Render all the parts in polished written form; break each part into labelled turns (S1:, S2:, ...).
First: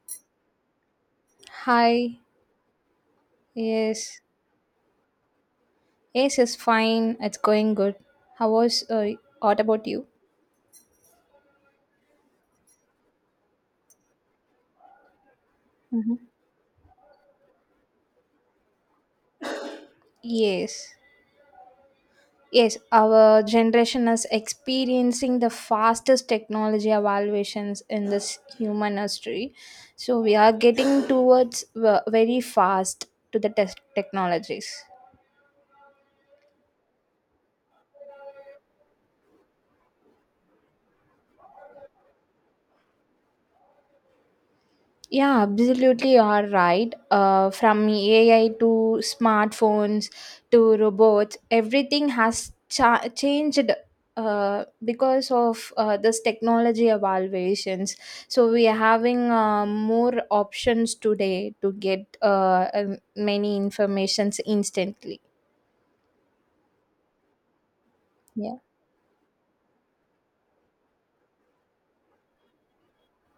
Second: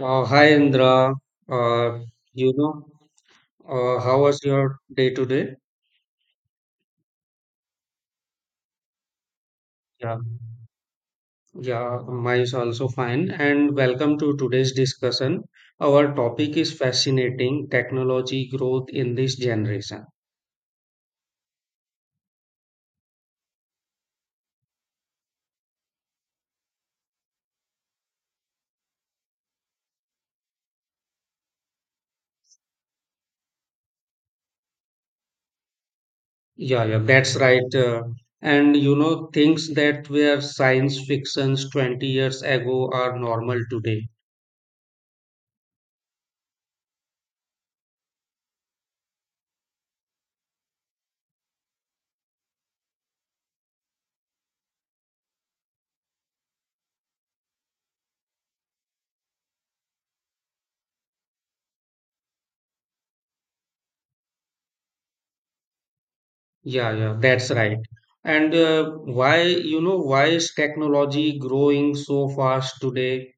S1: Hi Indra, uh,
S2: Hi.
S1: you know,
S2: Yes.
S1: how was your day today?
S2: Yes, is fine. It's going good. How was What about you?
S1: Yeah, yeah, mine is also fine. And welcome to today's discussion. Our
S2: Mhm.
S1: topic is fascinating technology growth in this generation.
S2: Yes. Yes, our generation is experiencing the fastest technology evaluations in this human history. So we are getting towards very fast to the technologies.
S1: Yeah, that's right. And you know, things that were science fictions 20 years ago are normal today.
S2: Yeah, absolutely, you are right. From AI to smartphones to robots, everything has changed because of this technology evaluations. So we are having more options today to get many informations instantly.
S1: Yeah, that's right. And why, why is technology growing so fast today?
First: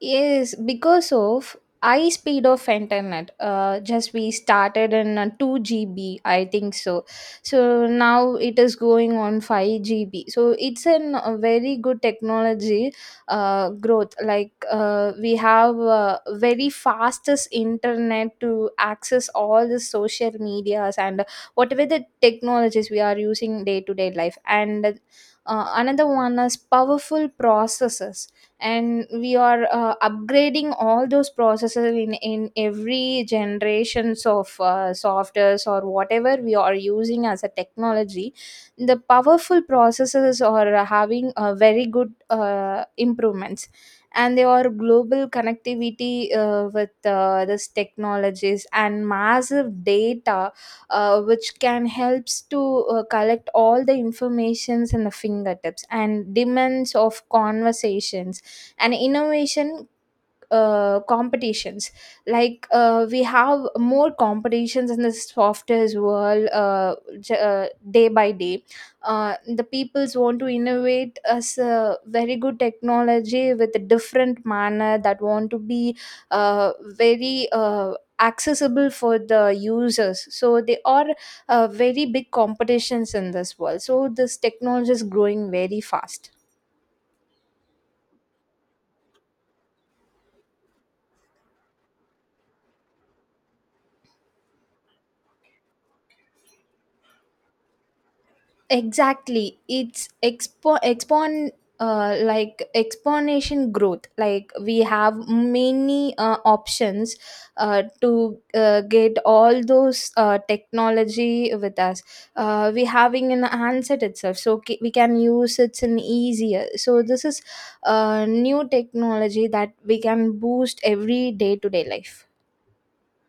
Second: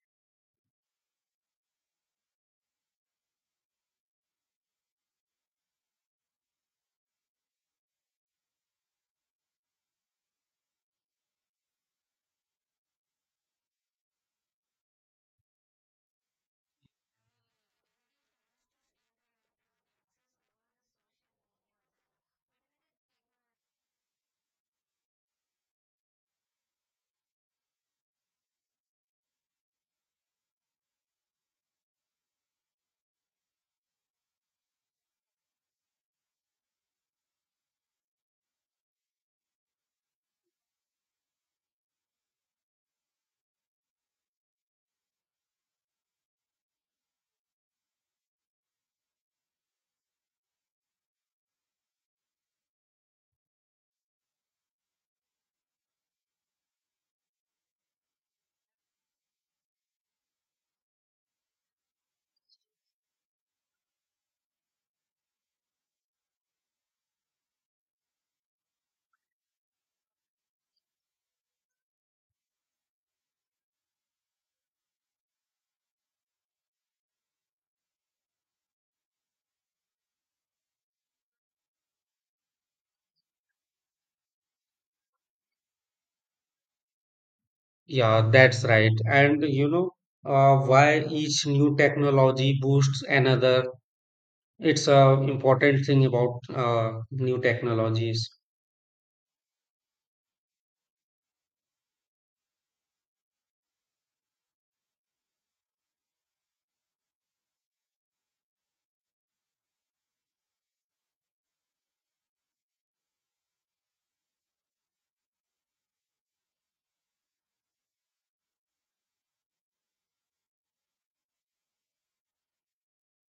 S2: Yes, because of high speed of internet. Just we started in 2 GB, I think so. So now it is going on 5 GB. So it's a very good technology growth. Like we have very fastest internet to access all the social medias and whatever the technologies we are using day to day life. And another one is powerful processors, and we are upgrading all those processes in every generations of softwares or whatever we are using as a technology. The powerful processes are having a very good improvements, and they are global connectivity with this technologies and massive data which can helps to collect all the informations in the fingertips and demands of conversations and innovation competitions. Like we have more competitions in the software's world day by day. The peoples want to innovate as a very good technology with a different manner that want to be very accessible for the users, so they are very big competitions in this world, so this technology is growing very fast.
S1: Yeah, that's right. And you know, why each new technology boosts another. It's a important thing about new technologies.
S2: Exactly, it's expo expon like exponential growth. Like we have many options to get all those technology with us. We having an handset itself, so we can use, it's an easier, so this is new technology that we can boost every day to day life.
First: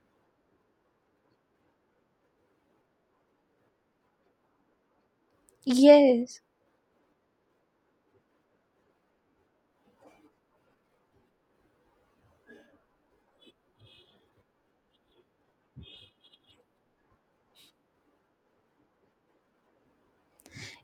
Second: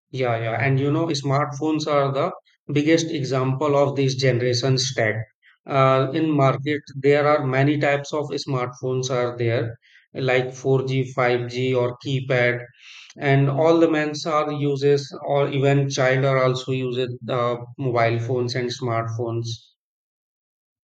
S1: Yeah, yeah. And you know, smartphones are the biggest example of this generation stack. In
S2: Yes.
S1: market, there are many types of smartphones are there, like 4G, 5G, or keypad. And all the men's are uses, or even child are also uses mobile phones and smartphones.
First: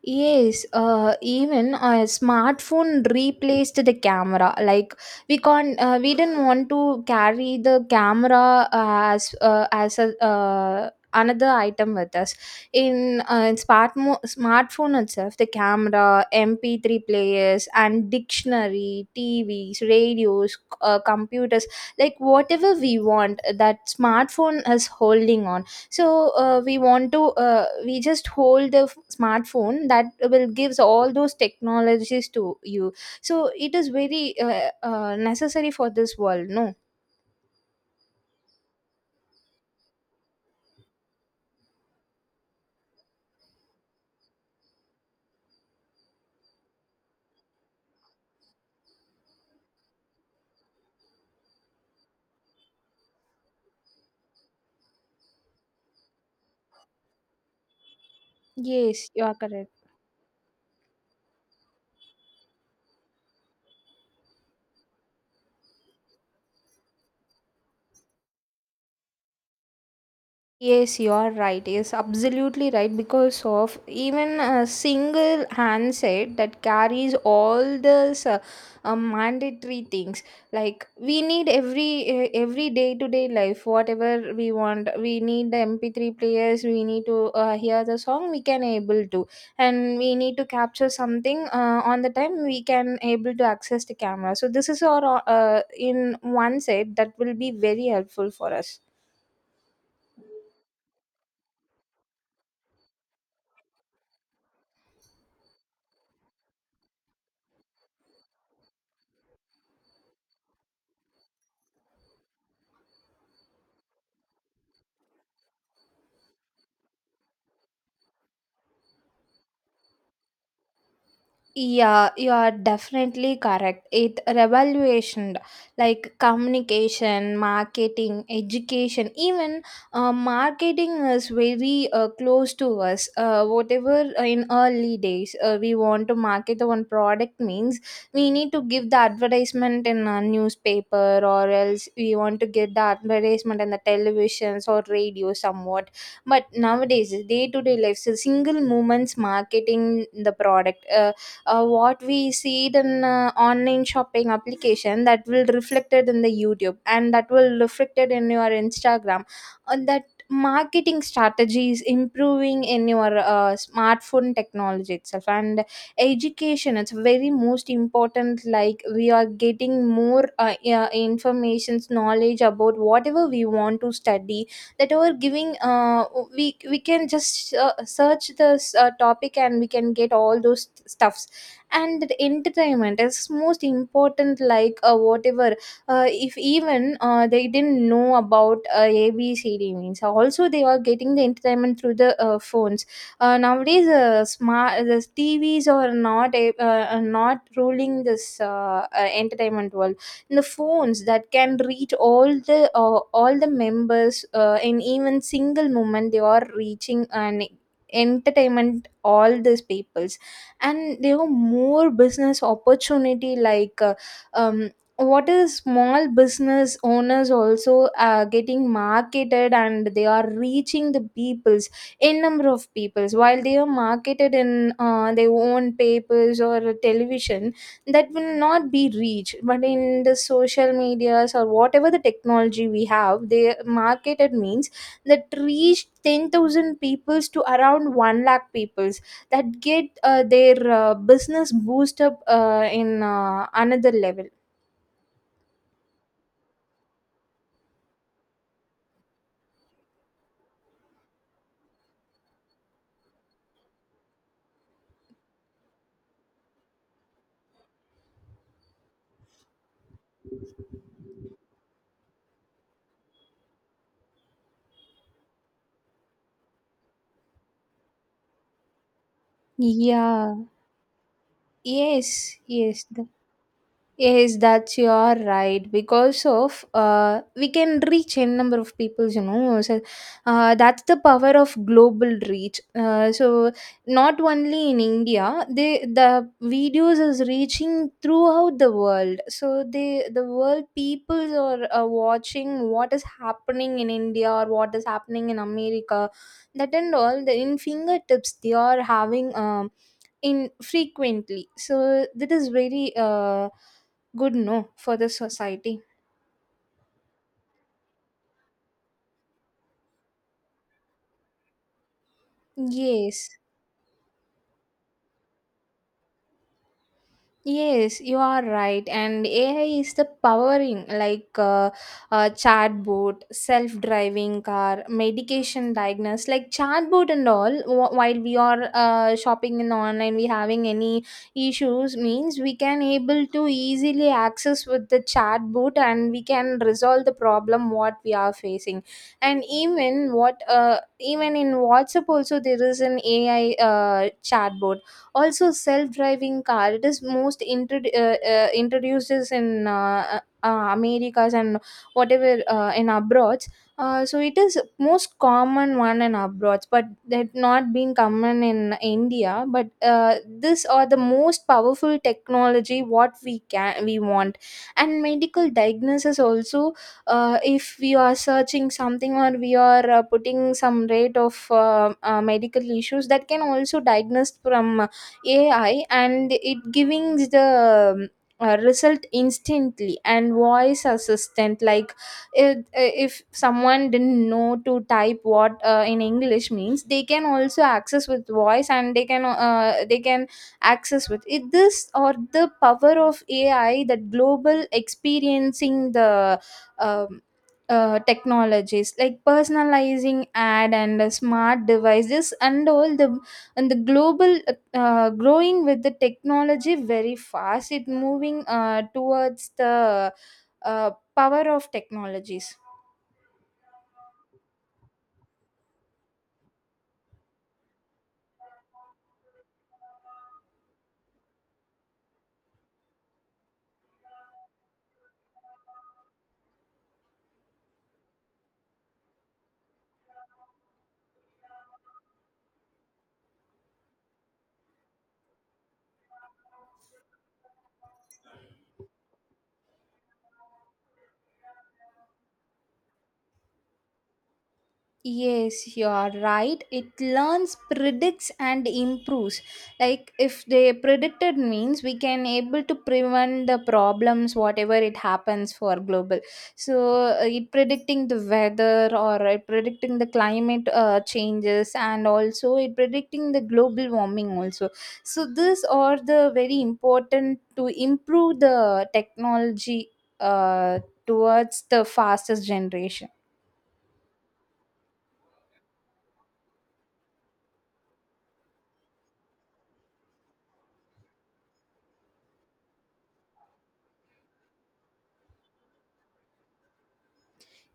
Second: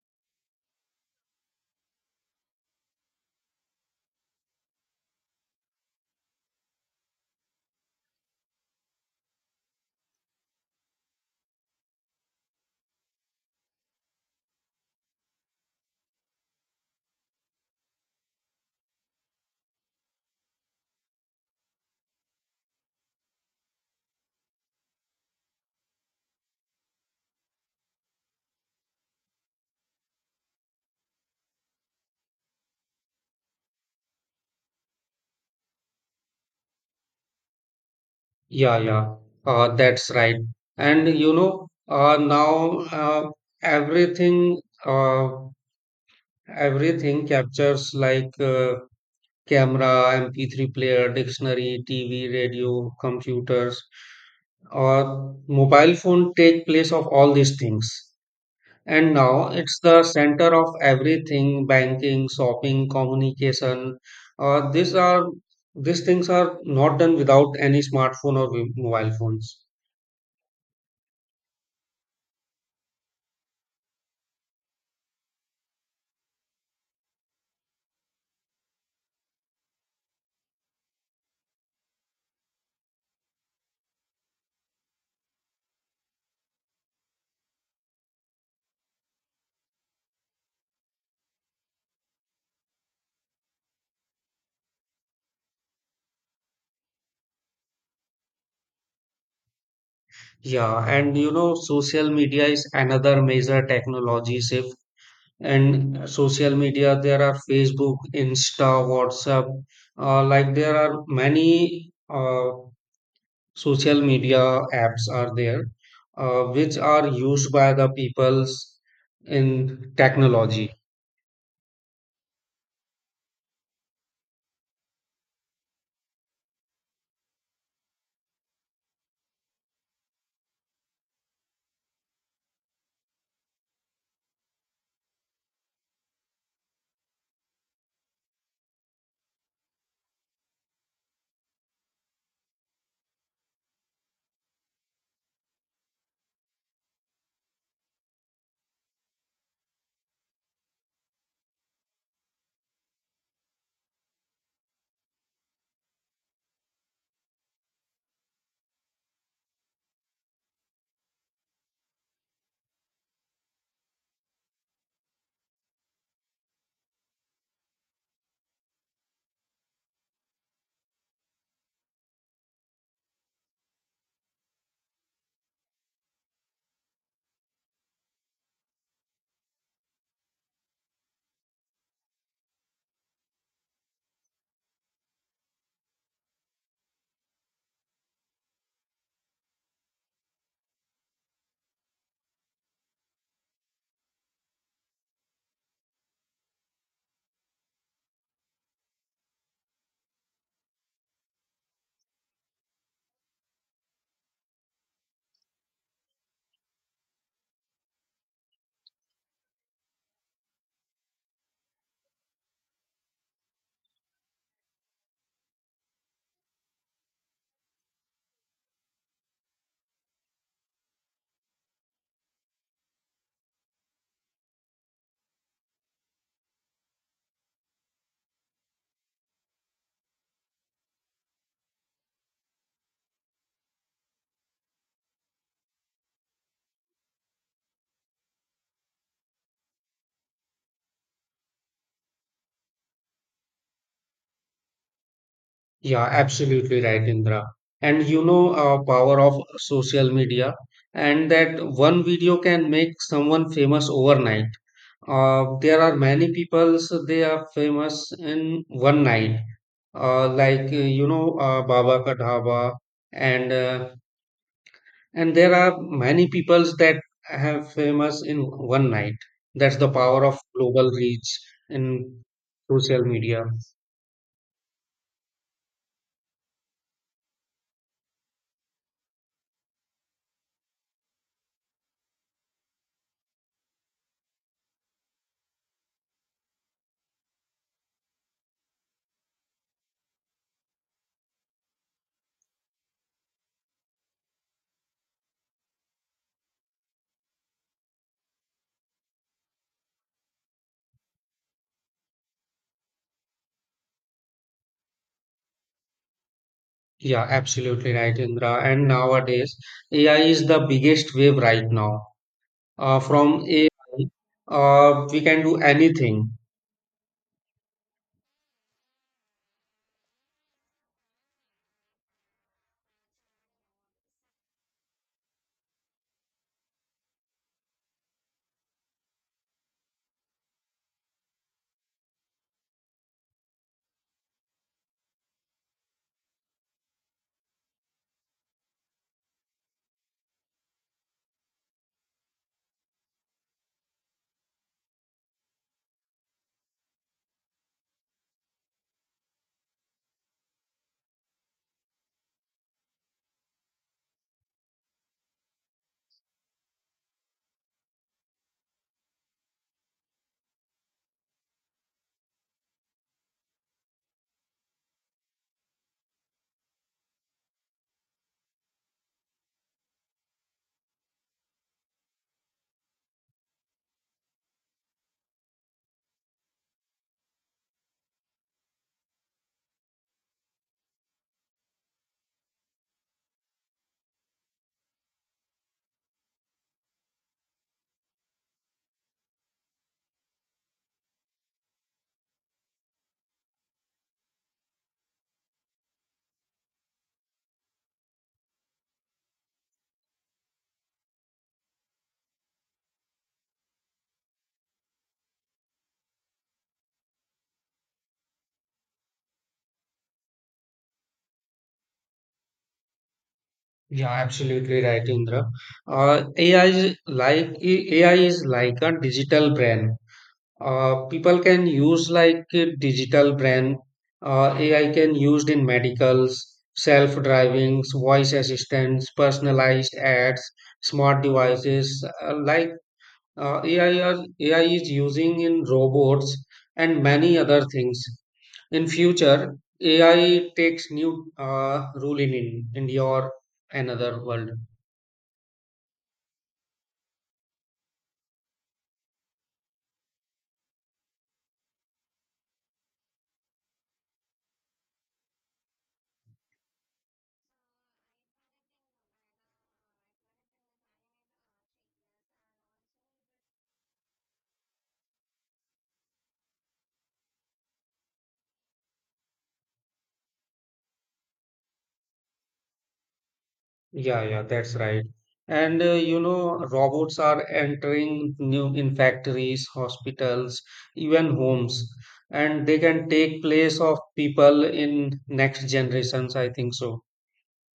S2: Yes, even a smartphone replaced the camera. Like we can't, we didn't want to carry the camera as a another item with us. In smartphone itself, the camera, MP3 players, and dictionary, TVs, radios, computers, like whatever we want, that smartphone is holding on. So we want to we just hold the smartphone, that will gives all those technologies to you, so it is very necessary for this world, no.
S1: Yeah, that's right. And you know, now everything, uh, everything captures like camera, MP3 player, dictionary, TV, radio, computers, or mobile phone take place of all these things.
S2: Yes,
S1: And
S2: you are
S1: now
S2: correct.
S1: it's the center of everything: banking, shopping, communication. Uh, these are these things are not done without any smartphone or mobile phones.
S2: Yes, you are right. Yes, absolutely right. Because of even a single handset that carries all these mandatory things. Like we need every day to day life, whatever we want. We need the MP3 players. We need to hear the song. We can able to, and we need to capture something on the time. We can able to access the camera. So this is our in one set that will be very helpful for us.
S1: Yeah, and you know, social media is another major technology shift. And social media, there are Facebook, Insta, WhatsApp, like there are many social media apps are there, which are used by the peoples in technology.
S2: Yeah, you are definitely correct. It revaluation like communication, marketing, education, even marketing is very close to us. Whatever in early days we want to market the one product means we need to give the advertisement in a newspaper, or else we want to get the advertisement in the televisions or radio somewhat. But nowadays, day to day life, so single moments marketing the product. What we see it in online shopping application, that will reflected in the youtube, and that will reflected in your instagram. And that marketing strategies improving in your smartphone technology itself. And education, it's very most important. Like we are getting more yeah, informations knowledge about whatever we want to study, that are giving we can just search this topic, and we can get all those stuffs. And the entertainment is most important. Like whatever if even they didn't know about abcd means also, they are getting the entertainment through the phones. Nowadays, smart the tvs are not ruling this entertainment world. The phones that can reach all the members in even single moment, they are reaching and entertainment all these peoples. And there are more business opportunity. Like um, what is small business owners also getting marketed, and they are reaching the peoples, a number of peoples, while they are marketed in their own papers or television, that will not be reached. But in the social medias or whatever the technology we have they marketed means, that reached 10,000 peoples to around 1 lakh peoples, that get their business boost up in another level.
S1: Yeah, absolutely right, Indra. And you know, power of social media, and that one video can make someone famous overnight. There are many people's they are famous in one night, like Baba Ka Dhaba, and uh, and there are many peoples that have famous in one night. That's the power
S2: Yeah.
S1: of global reach in
S2: Yes, yes.
S1: social media.
S2: Yes, that's your right. Because of we can reach n number of people, you know. So that's the power of global reach. So not only in India, the videos is reaching throughout the world. So the world peoples are watching what is happening in India or what is happening in America. That and all the in fingertips they are having in frequently. So that is very good, no, for the society.
S1: Yeah, absolutely right, Indra. And nowadays, AI is the biggest wave right now. Uh,
S2: Yes.
S1: from AI, we can do anything.
S2: Yes, you are right. And AI is the powering, like chatbot, self-driving car, medication diagnosis, like chatbot and all. While we are shopping in online, we having any issues means, we can able to easily access with the chatbot, and we can resolve the problem what we are facing. And even in WhatsApp also there is an AI chatbot. Also self-driving car, it is most introduced is in americas, and whatever in abroad. So it is most common one in abroad, but that not been common in india. But this are the most powerful technology what we want. And medical diagnosis also, if we are searching something, or we are putting some rate of medical issues, that can also diagnose from AI, and it giving the result instantly. And voice assistant, like if someone didn't know to type what in english means, they can also access with voice, and they can they can access with it, this or the power of ai, that global experiencing the um, technologies, like personalizing ad and a smart devices and all. The and the global growing with the technology very fast, it moving towards the uh, power of technologies.
S1: Yeah, absolutely right, Indra. AI is like a digital brain. People can use like a digital brain. AI can used in medicals, self-drivings, voice assistants, personalized ads, smart devices. AI is using in robots and many other things. In future, AI takes new role in India or another world.
S2: Yes, you are right. It learns, predicts, and improves. Like if they predicted means, we can able to prevent the problems, whatever it happens for global. So it predicting the weather, or it predicting the climate changes, and also it predicting the global warming also. So these are the very important to improve the technology uh, towards the fastest generation.
S1: Yeah, that's right. And you know, robots are entering new in factories, hospitals, even homes, and they can take place of people in next generations. I think so.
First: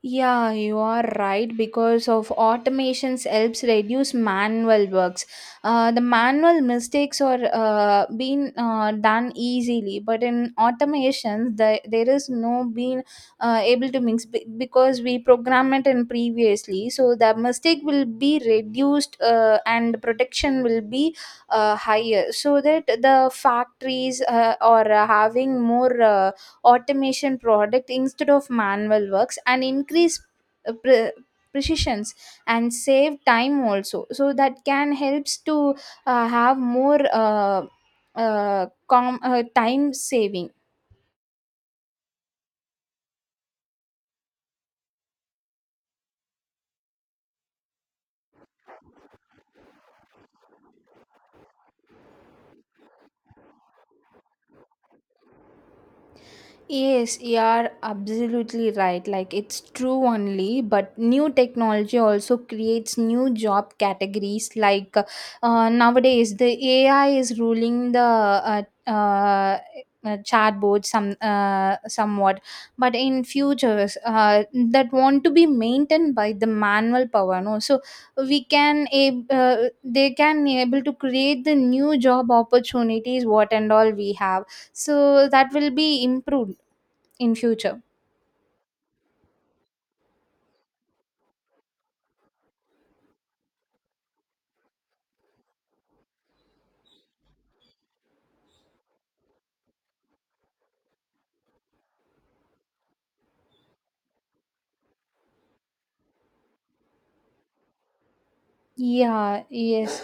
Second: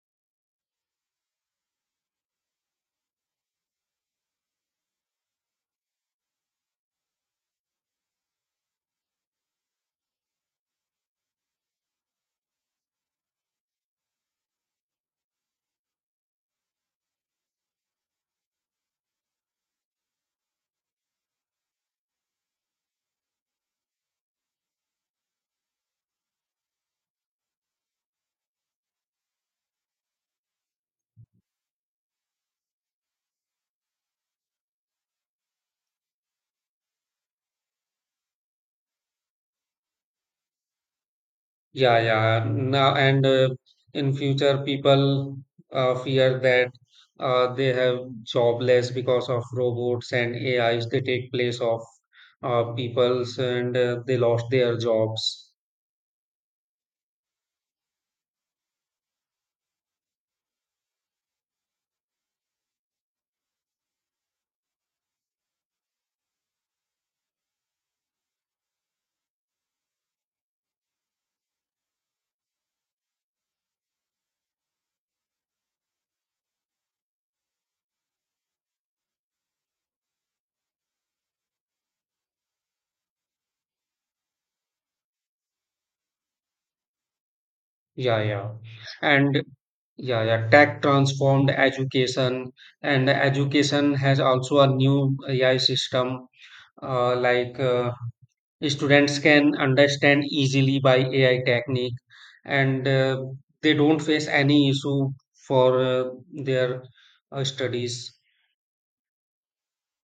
S2: Yeah, you are right, because of automations helps reduce manual works. The manual mistakes are being done easily, but in automations, there is no being able to mix, because we program it in previously. So the mistake will be reduced and protection will be higher, so that the factories are having more. Automation product instead of manual works, and increase uh, pre- precisions, and save time also, so that can helps to have more time saving.
S1: Yeah, yeah. Now and in future, people fear that they have jobless because of robots and AIs. They take place of peoples, and they lost their jobs.
S2: Yes, you are absolutely right. Like it's true only, but new technology also creates new job categories. Like nowadays, the AI is ruling the uh, chatbot somewhat, but in futures that want to be maintained by the manual power, no. So we can ab- uh, they can able to create the new job opportunities, what and all we have, so that will be improved in future.
S1: Yeah, yeah. And yeah, tech transformed education, and education has also a new AI system. Uh, like uh, students can understand easily by AI technique, and they don't face any issue for their studies.
S2: Yeah. Yes.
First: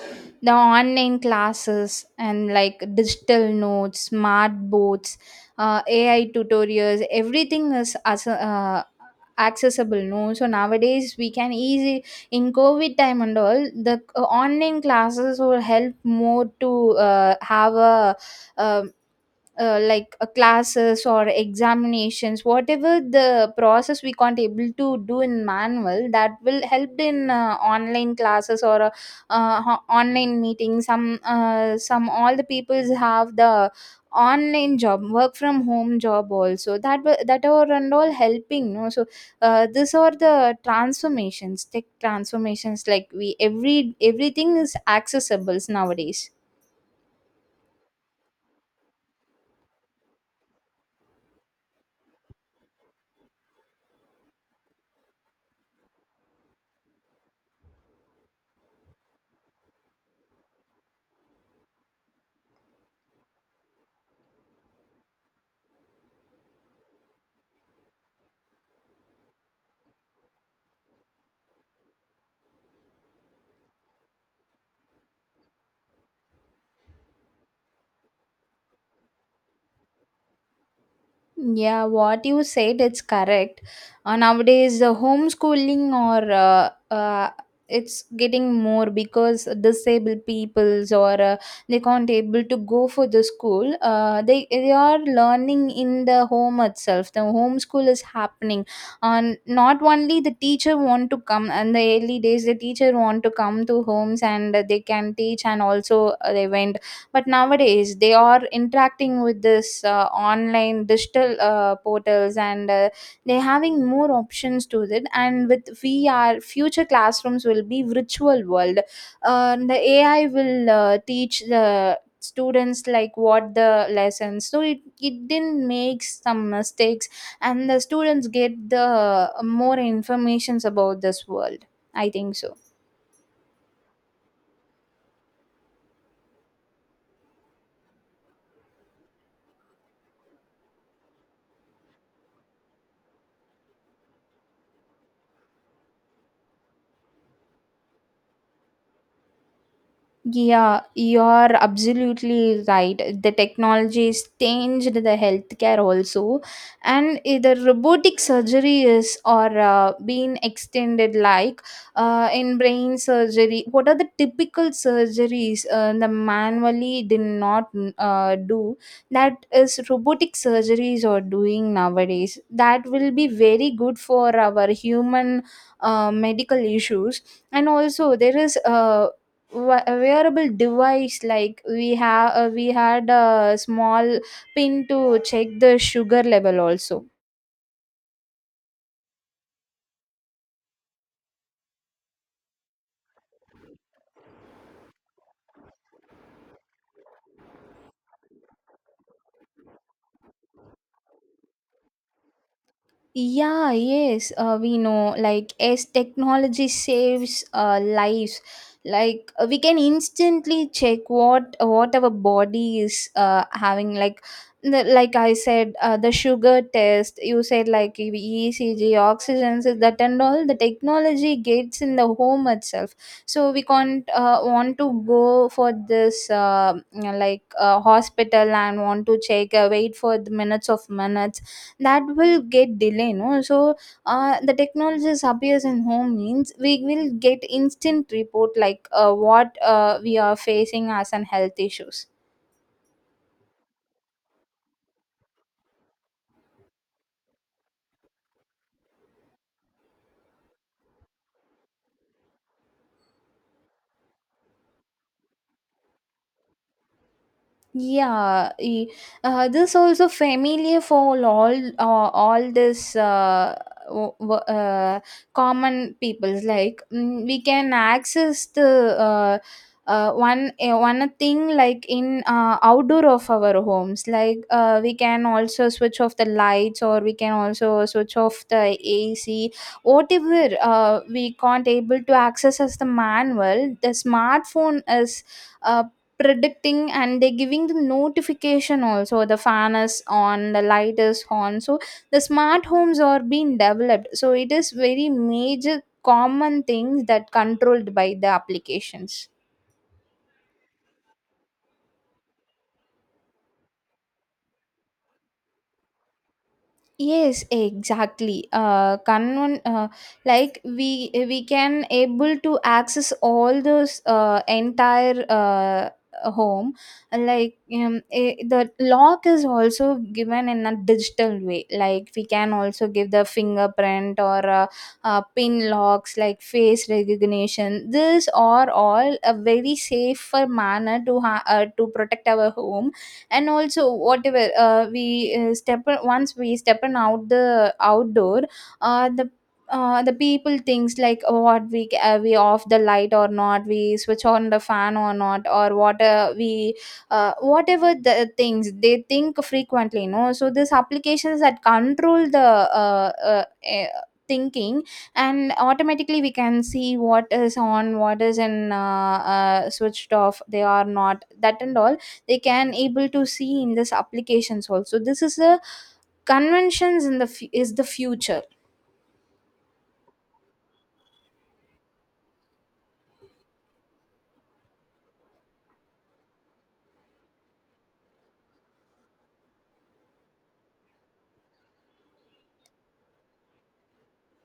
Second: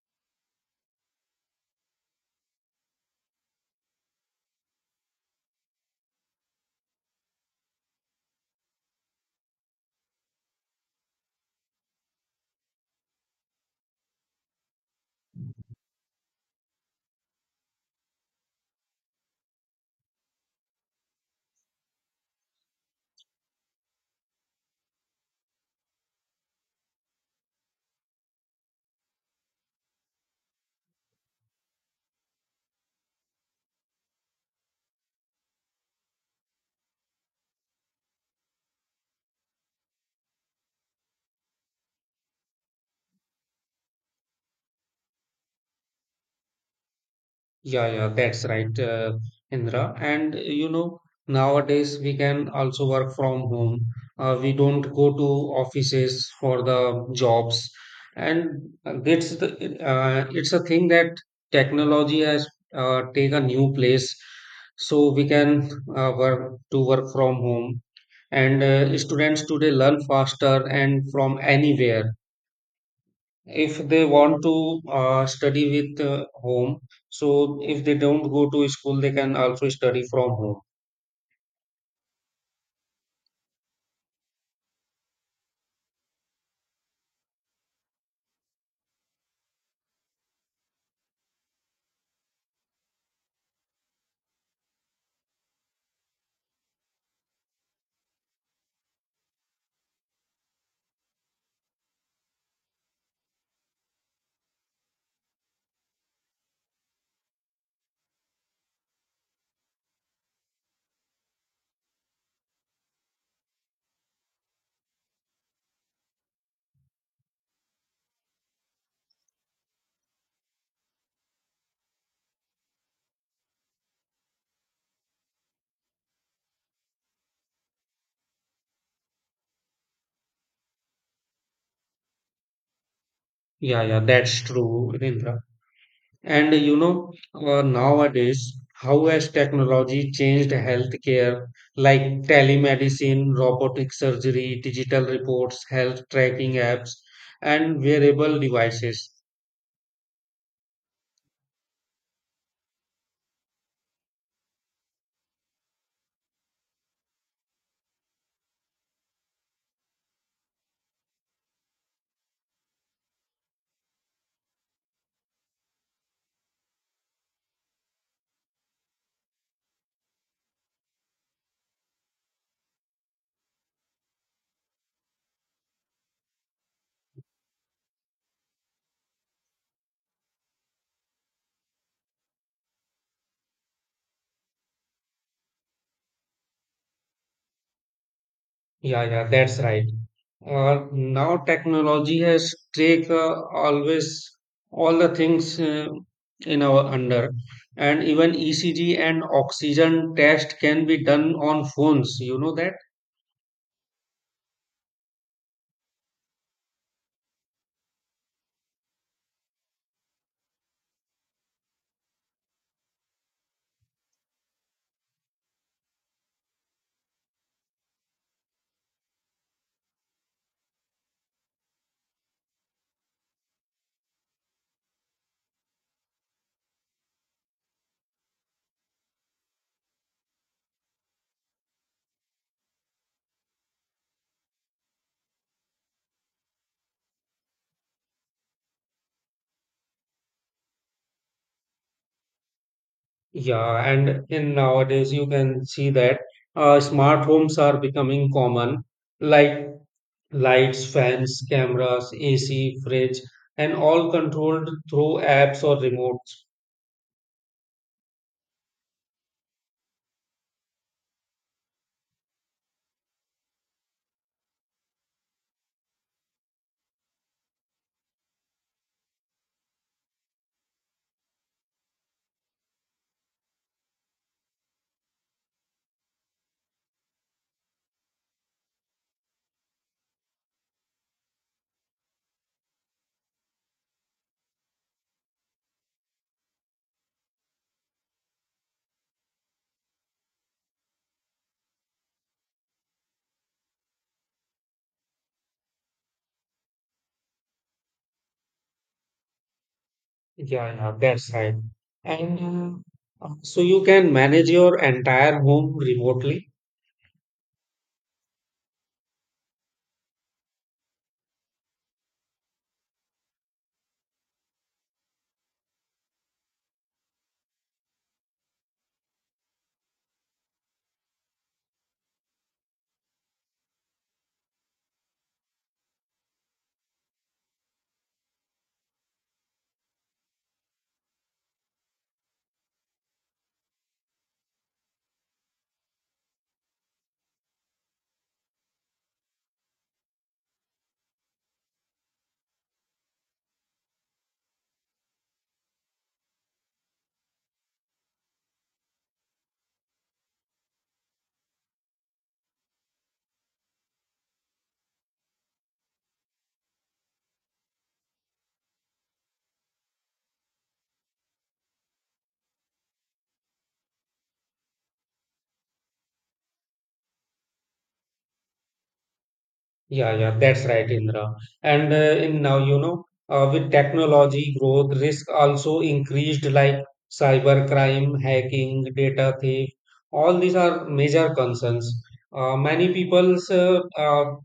S2: The online classes, and like digital notes, smart boards, ai tutorials, everything is as accessible, no. So nowadays we can easy in covid time, and all the online classes will help more to have a um like classes or examinations, whatever the process we can't able to do in manual, that will help in online classes or online meetings. Some all the peoples have the online job, work from home job also, that are and all helping, no. So these are the transformations, tech transformations. Like we every everything is accessible nowadays.
S1: Yeah, that's right, Indra. And you know, nowadays we can also work from home. We don't go to offices for the jobs, and uh, it's the it's a thing that technology has take a new place. So we can work from home, and students today learn faster and from anywhere if they want to study with home. So if they don't go to school they can also study from home.
S2: Yeah, what you said, it's correct. Nowadays, the homeschooling or it's getting more, because disabled peoples or they can't able to go for the school. They are learning in the home itself. The homeschool is happening, and not only the teacher want to come. And the early days, the teacher want to come to homes and they can teach, and also they went but nowadays they are interacting with this online digital portals and they're having more options to it, and with vr future classrooms will be virtual world. Uh, the ai will teach the students like what the lessons, so it didn't make some mistakes, and the students get the more informations about this world. I think so.
S1: Yeah, that's true, Rindra. And you know, nowadays how has technology changed healthcare, like telemedicine, robotic surgery, digital reports, health tracking apps, and wearable devices.
S2: Yeah, you're absolutely right. The technology has changed the healthcare also, and the robotic surgery is or being extended like in brain surgery. What are the typical surgeries the manually did not do, that is robotic surgeries are doing nowadays? That will be very good for our human medical issues. And also there is a wearable device. Like we have we had a small pin to check the sugar level also.
S1: Yeah, that's right. Now technology has take always all the things in our under, and even ECG and oxygen test can be done on phones. You know that?
S2: Yeah, yes, we know. Like, as technology saves lives, like we can instantly check what our body is having. Like, like I said, the sugar test. You said like ECG, oxygen, so that and all. The technology gets in the home itself, so we can't want to go for this like hospital and want to check. Wait for the minutes of minutes, that will get delay no. So the technologies appears in home means we will get instant report like what we are facing as an health issues.
S1: Yeah, and in nowadays you can see that smart homes are becoming common, like lights, fans, cameras, AC, fridge, and all controlled through apps or remotes.
S2: Yeah, this also familiar for all this w- w- uh, common peoples. Like we can access the one thing like in outdoor of our homes. Like we can also switch off the lights, or we can also switch off the AC. Whatever we can't able to access as the manual, the smartphone is uh, predicting and they're giving the notification also. The fan is on, the light is on, so the smart homes are being developed, so it is very major common things that controlled by the applications.
S1: Yeah, that's right. And so you can manage your entire home remotely.
S2: Yes, exactly. Like we can able to access all those entire home. Like the lock is also given in a digital way. Like we can also give the fingerprint, or pin locks, like face recognition. These are all a very safer manner to to protect our home. And also whatever we step once we step on out the outdoor, uh, the the people thinks like, oh, what we we off the light or not, we switch on the fan or not, or what we whatever the things they think frequently no. So these applications that control the uh, uh, eh, thinking, and automatically we can see what is on, what is in switched off, they are not, that and all. They can able to see in this applications also. This is a conventions in the is the future.
S1: Yeah, that's right, Indra. And in now, you know, with technology growth, risk also increased like cyber crime, hacking, data theft. All these are major concerns. Many people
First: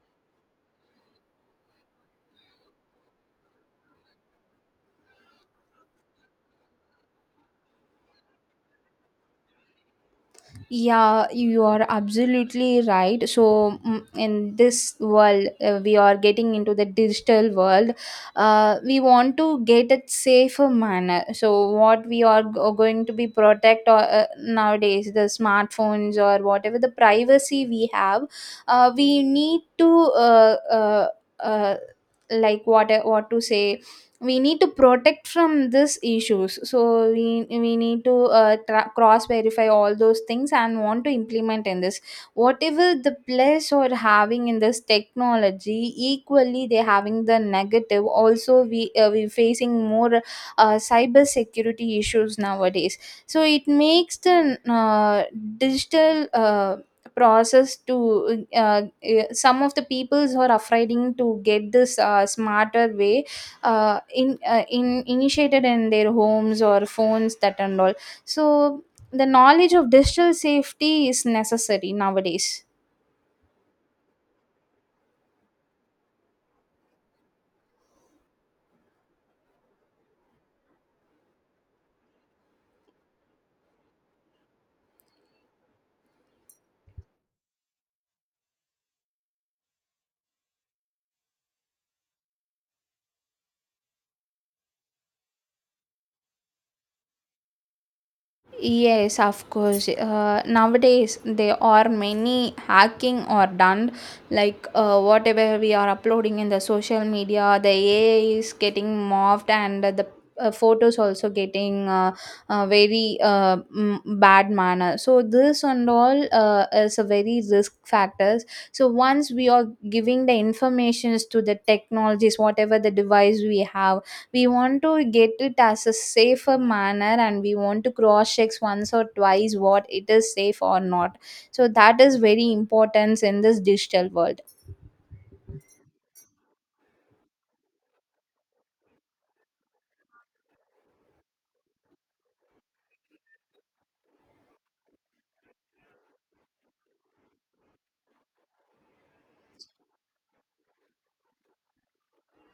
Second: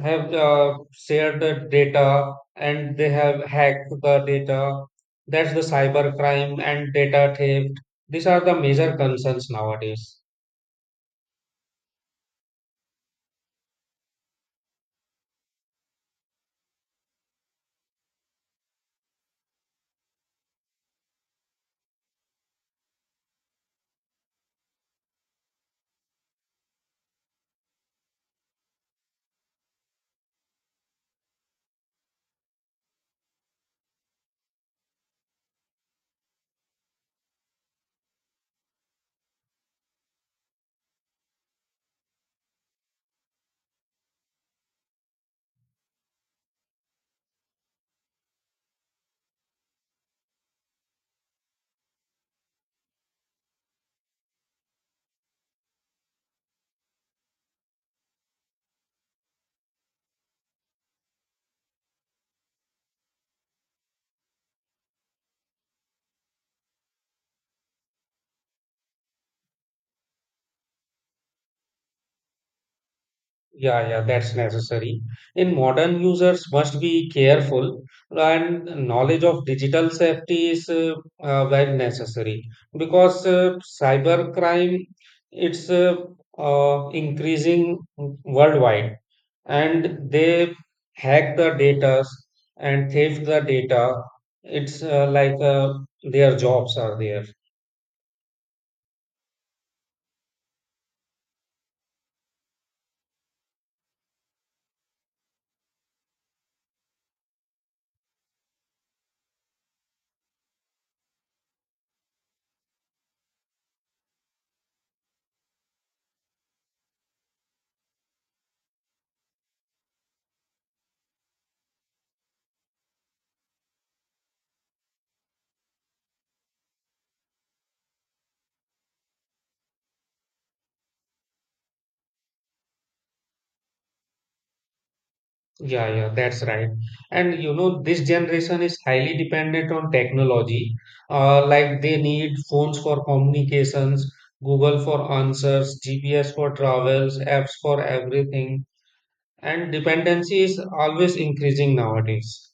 S1: have shared the data and they have hacked the data. That's the cyber crime and data theft. These are the major concerns nowadays.
S2: Yeah, you are absolutely right. So in this world we are getting into the digital world. Uh, we want to get it safer manner. So what we are going to be protect, or nowadays the smartphones or whatever the privacy we have, we need to uh, uh, uh, like what to say, we need to protect from these issues. So we need to cross verify all those things and want to implement in this. Whatever the plus or having in this technology, equally they having the negative also. We we facing more cyber security issues nowadays. So it makes the digital process to some of the peoples who are afraid to get this smarter way, in initiated in their homes or phones, that and all. So the knowledge of digital safety is necessary nowadays.
S1: Yeah, that's necessary. And modern users must be careful, and knowledge of digital safety is very necessary because cybercrime it's increasing worldwide, and they hack the data and theft the data. It's like their jobs are there.
S2: Yes, of course. Nowadays, there are many hacking are done. Like whatever we are uploading in the social media, the AI is getting morphed, and the photos also getting bad manner. So this and all is a very risk factors. So once we are giving the informations to the technologies, whatever the device we have, we want to get it as a safer manner, and we want to cross check once or twice what it is safe or not. So that is very important in this digital world.
S1: Yeah, that's right. And you know, this generation is highly dependent on technology. Like they need phones for communications, Google for answers, GPS for travels, apps for everything. And dependency is always increasing nowadays.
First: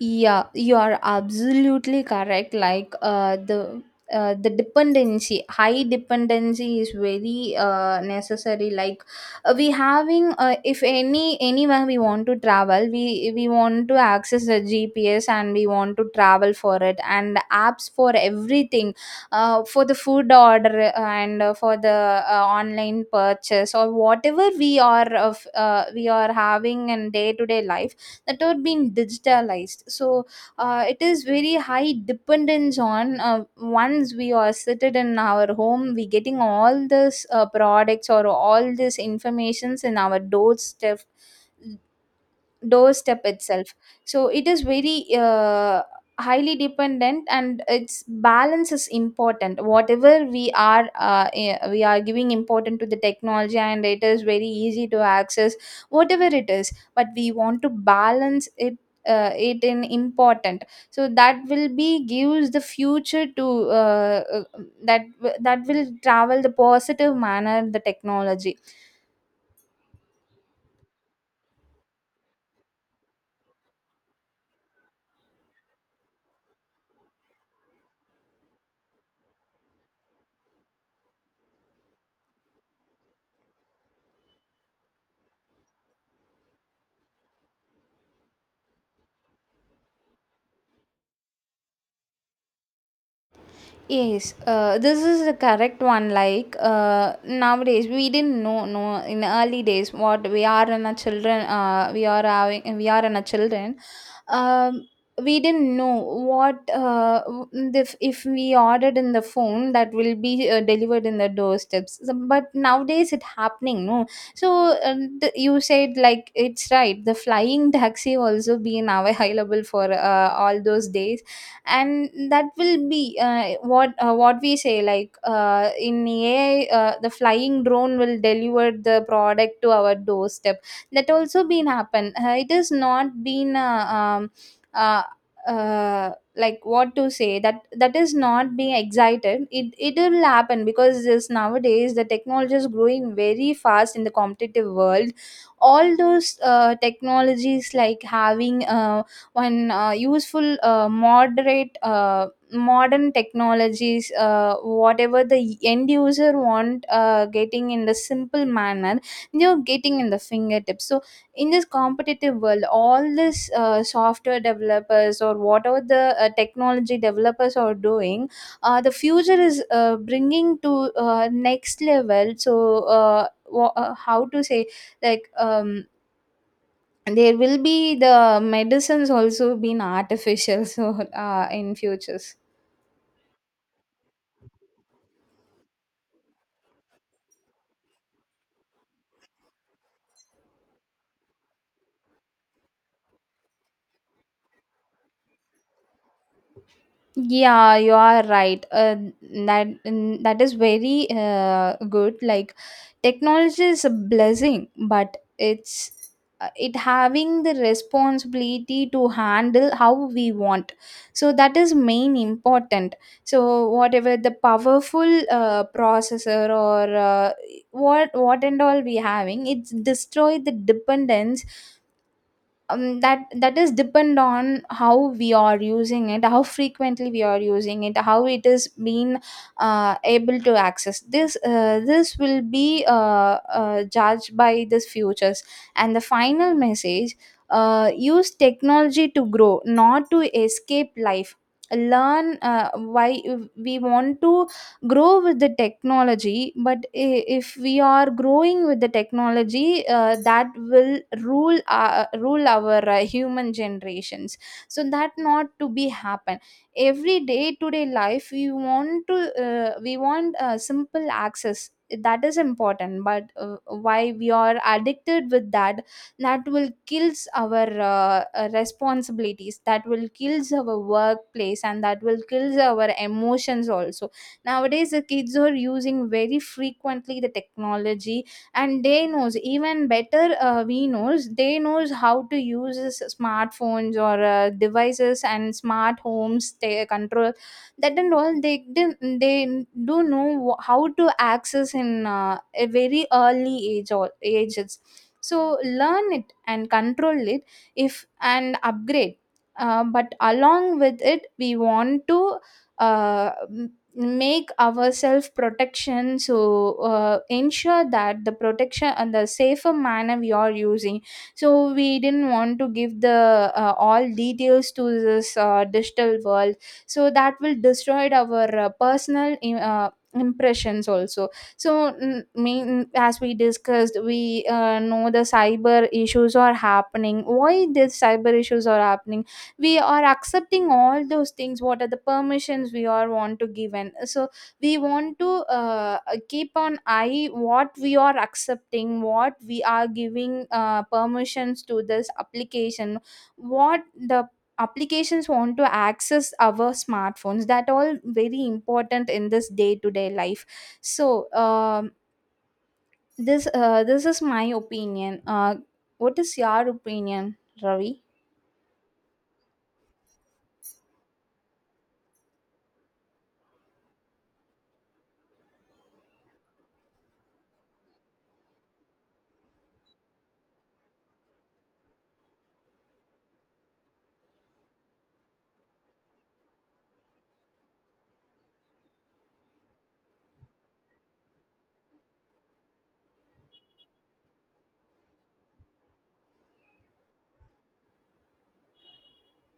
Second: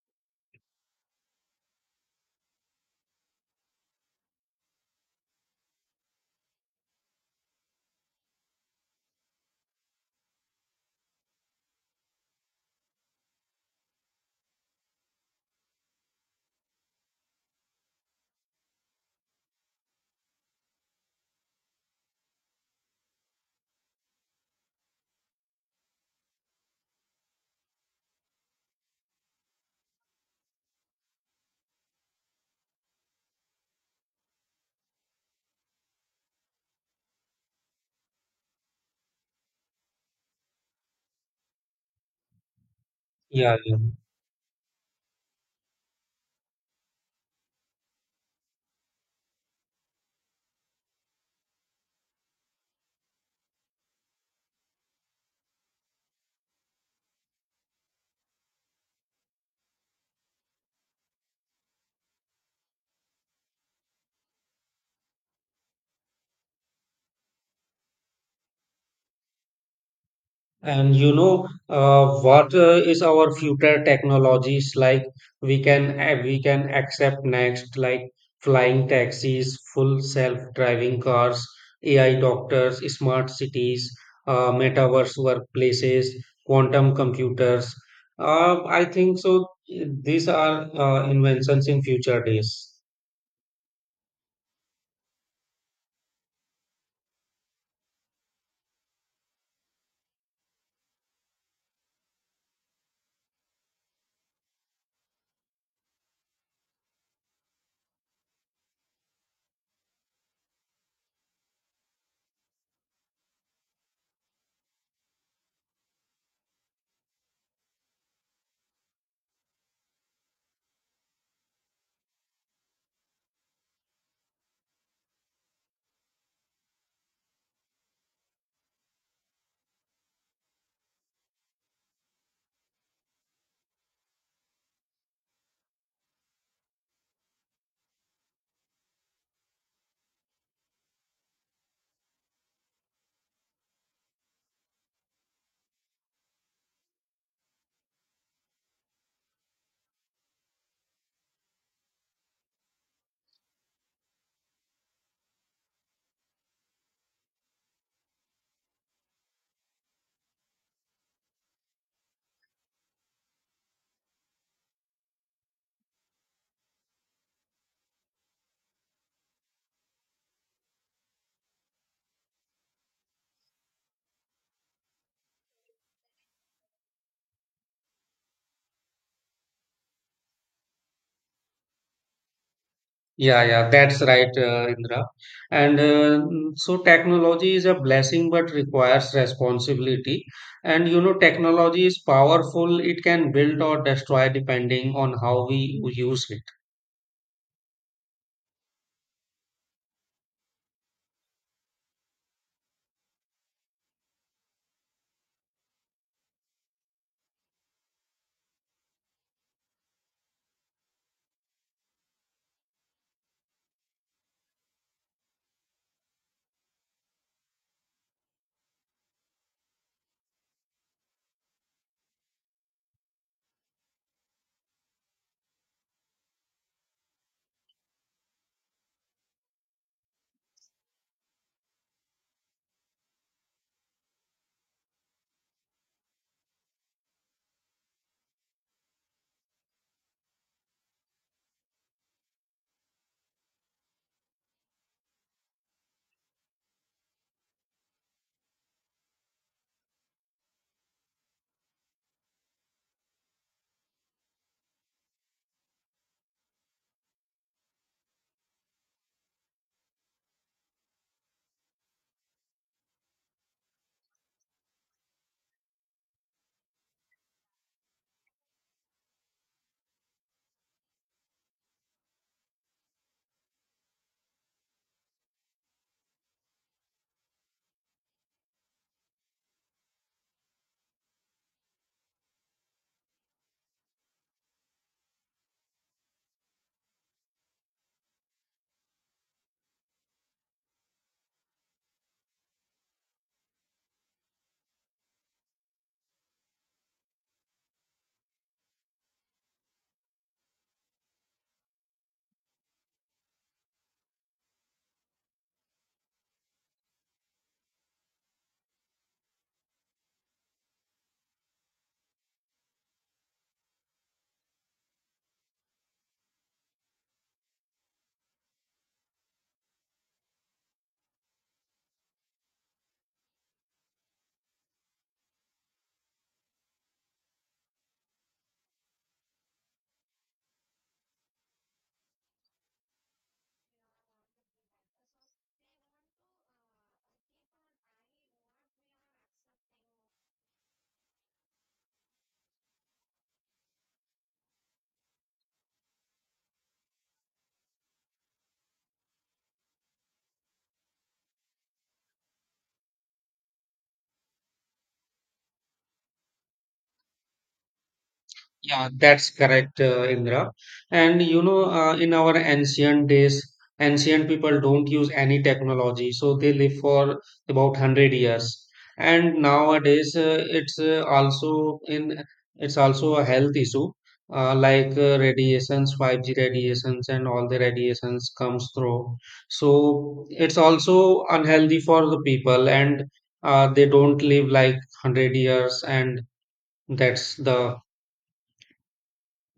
S2: Yeah, you are absolutely correct. Like the dependency, high dependency is very necessary. Like we having, if anywhere we want to travel, we want to access the GPS and we want to travel for it, and apps for everything, for the food order, and for the online purchase, or whatever we are of we are having in day to day life, that are being digitalized. So it is very high dependence on once we are seated in our home, we getting all this products, or all these informations in our doorstep
S1: Yeah,
S2: itself.
S1: yeah.
S2: So it is very highly dependent, and its balance is important. Whatever we are we are giving important to the technology, and it is very easy to access whatever it is, but we want to balance it. Uh, it in important. So that will be gives the future to that will travel the positive manner, the technology.
S1: And you know what is our future technologies like? We can accept next like flying taxis, full self-driving cars, AI doctors, smart cities, metaverse workplaces, quantum computers. I think so. These are inventions in future days.
S2: Yes, this is the correct one. Like nowadays, we didn't know. No, in the early days, what we are in a children, we are in a children. Um, we didn't know what if we ordered in the phone, that will be delivered in the doorsteps. So, but nowadays, it happening. No, so uh, you said like it's right. The flying taxi also been available for all those days. And that will be what we say, like in AI, the flying drone will deliver the product to our doorstep. That also been happen, it has not been uh, like what to say, that is not being excited. It will happen, because this nowadays the technology is growing very fast in the competitive world. All those technologies like having when useful moderate modern technologies, whatever the end user want getting in the simple manner, you are getting in the fingertips. So in this competitive world, all this software developers, or whatever the technology developers are doing, the future is bringing to next level. So how to say, like there will be the medicines also been artificial so in futures.
S1: Yeah, that's right, Indra. And so technology is a blessing but requires responsibility. And you know, technology is powerful, it can build or destroy depending on how we use it.
S2: Yeah, you are right. That that is very good. Like technology is a blessing, but it's it having the responsibility to handle how we want. So that is main important. So whatever the powerful processor, or what and all we having, it's destroy the dependence. That is depend on how we are using it, how frequently we are using it, how it is being able to access this this will be judged by this futures. And the final message: use technology to grow, not to escape life. Learn why we want to grow with the technology, but if we are growing with the technology, that will rule our human generations. So that not to be happen. Every day to day life, we want to we want simple access. That is important, but why we are addicted with that? That will kills our responsibilities, that will kills our workplace, and that will kills our emotions also. Nowadays the kids are using very frequently the technology, and they knows even better. Uh, we knows they knows how to use smartphones, or devices, and smart homes they control, that and all. They didn't, they do know how to access in a very early age or ages. So learn it and control it, if and upgrade. Uh, but along with it, we want to uh, make our self protection. So ensure that the protection and the safer manner we are using. So we didn't want to give the all details to this digital world. So that will destroy our personal impressions also. So mean, as we discussed, we know the cyber issues are happening, why these cyber issues are happening. We are accepting all those things. What are the permissions we are want to given? So we want to keep on eye what we are accepting, what we are giving permissions to this application, what the applications want to access our smartphones. That all very important in this day to day life. So this is my opinion. What is your opinion, ravi?
S1: Yeah, that's correct, Indra. And you know, in our ancient days, ancient people don't use any technology, so they live for about 100 years. And nowadays, it's also a health issue, like radiations, 5G radiations, and all the radiations comes through. So it's also unhealthy for the people, and they don't live like 100 years, and that's the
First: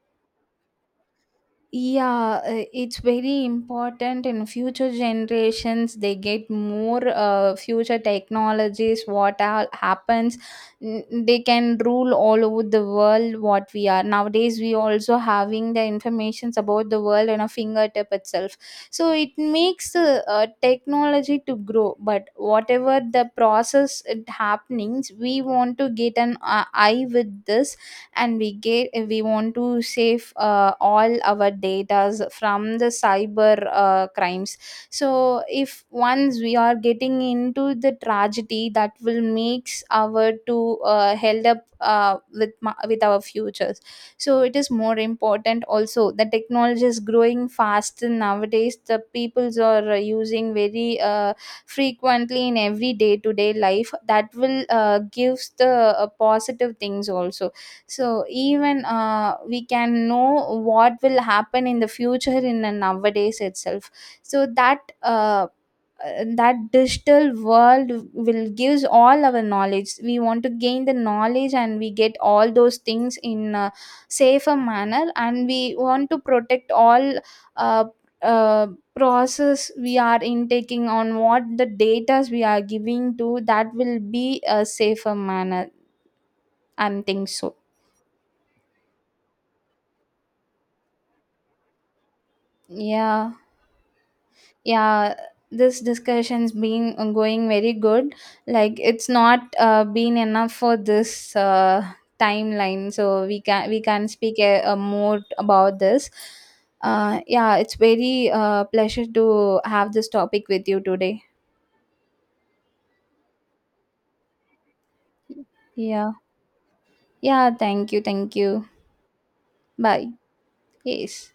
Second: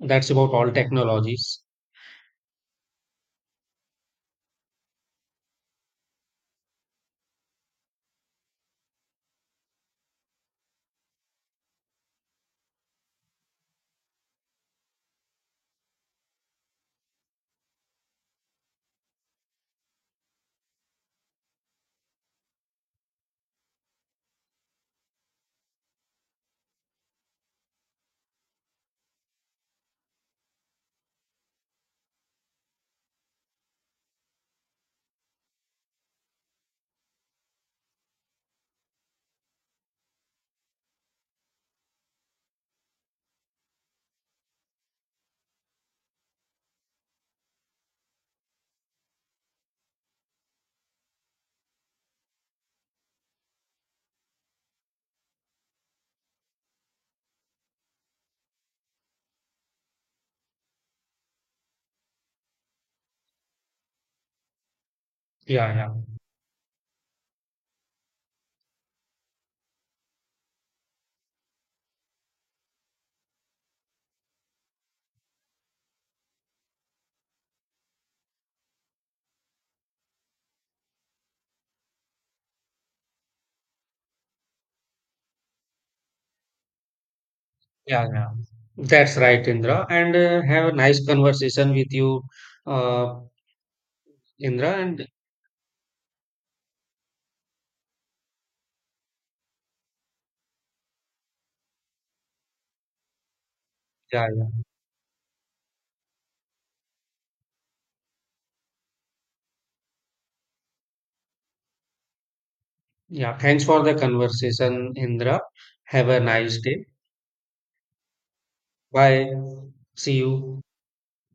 S1: that's about all technologies.
S2: Yeah, it's very important in future generations they get more future technologies. What happens, they can rule all over the world. What we are nowadays, we also having the informations about the world on a fingertip itself. So it makes the technology to grow. But whatever the process it happenings, we want to get an eye with this, and we want to save all our datas from the cyber crimes. So if once we are getting into the tragedy, that will makes our to held up with ma- with our futures. So it is more important also. The technology is growing fast nowadays, the peoples are using very frequently in every day to day life, that will gives the positive things also. So even we can know what will happen in the future in a nowadays itself. So
S1: Yeah, yeah,
S2: that digital world will gives all our knowledge. We want to gain the knowledge, and we get all those things in a safer manner, and we want to protect all. Uh, uh, Process we are intaking on, what the data we are giving to, that will be a safer manner, and think so.
S1: yeah. That's right, Indra. And have a nice conversation with you, uh,
S2: Yeah,
S1: Indra. And
S2: yeah, this discussion's been going very good. Like it's not been enough for this timeline. So we can
S1: yeah,
S2: speak
S1: yeah,
S2: a more about this. Uh, yeah, it's very pleasure to have this topic with you today.
S1: yeah. Thanks for the conversation, Indra. Have
S2: Yeah,
S1: a nice day.
S2: yeah, thank you, thank you.
S1: Bye.
S2: Bye.
S1: See you.
S2: Yes.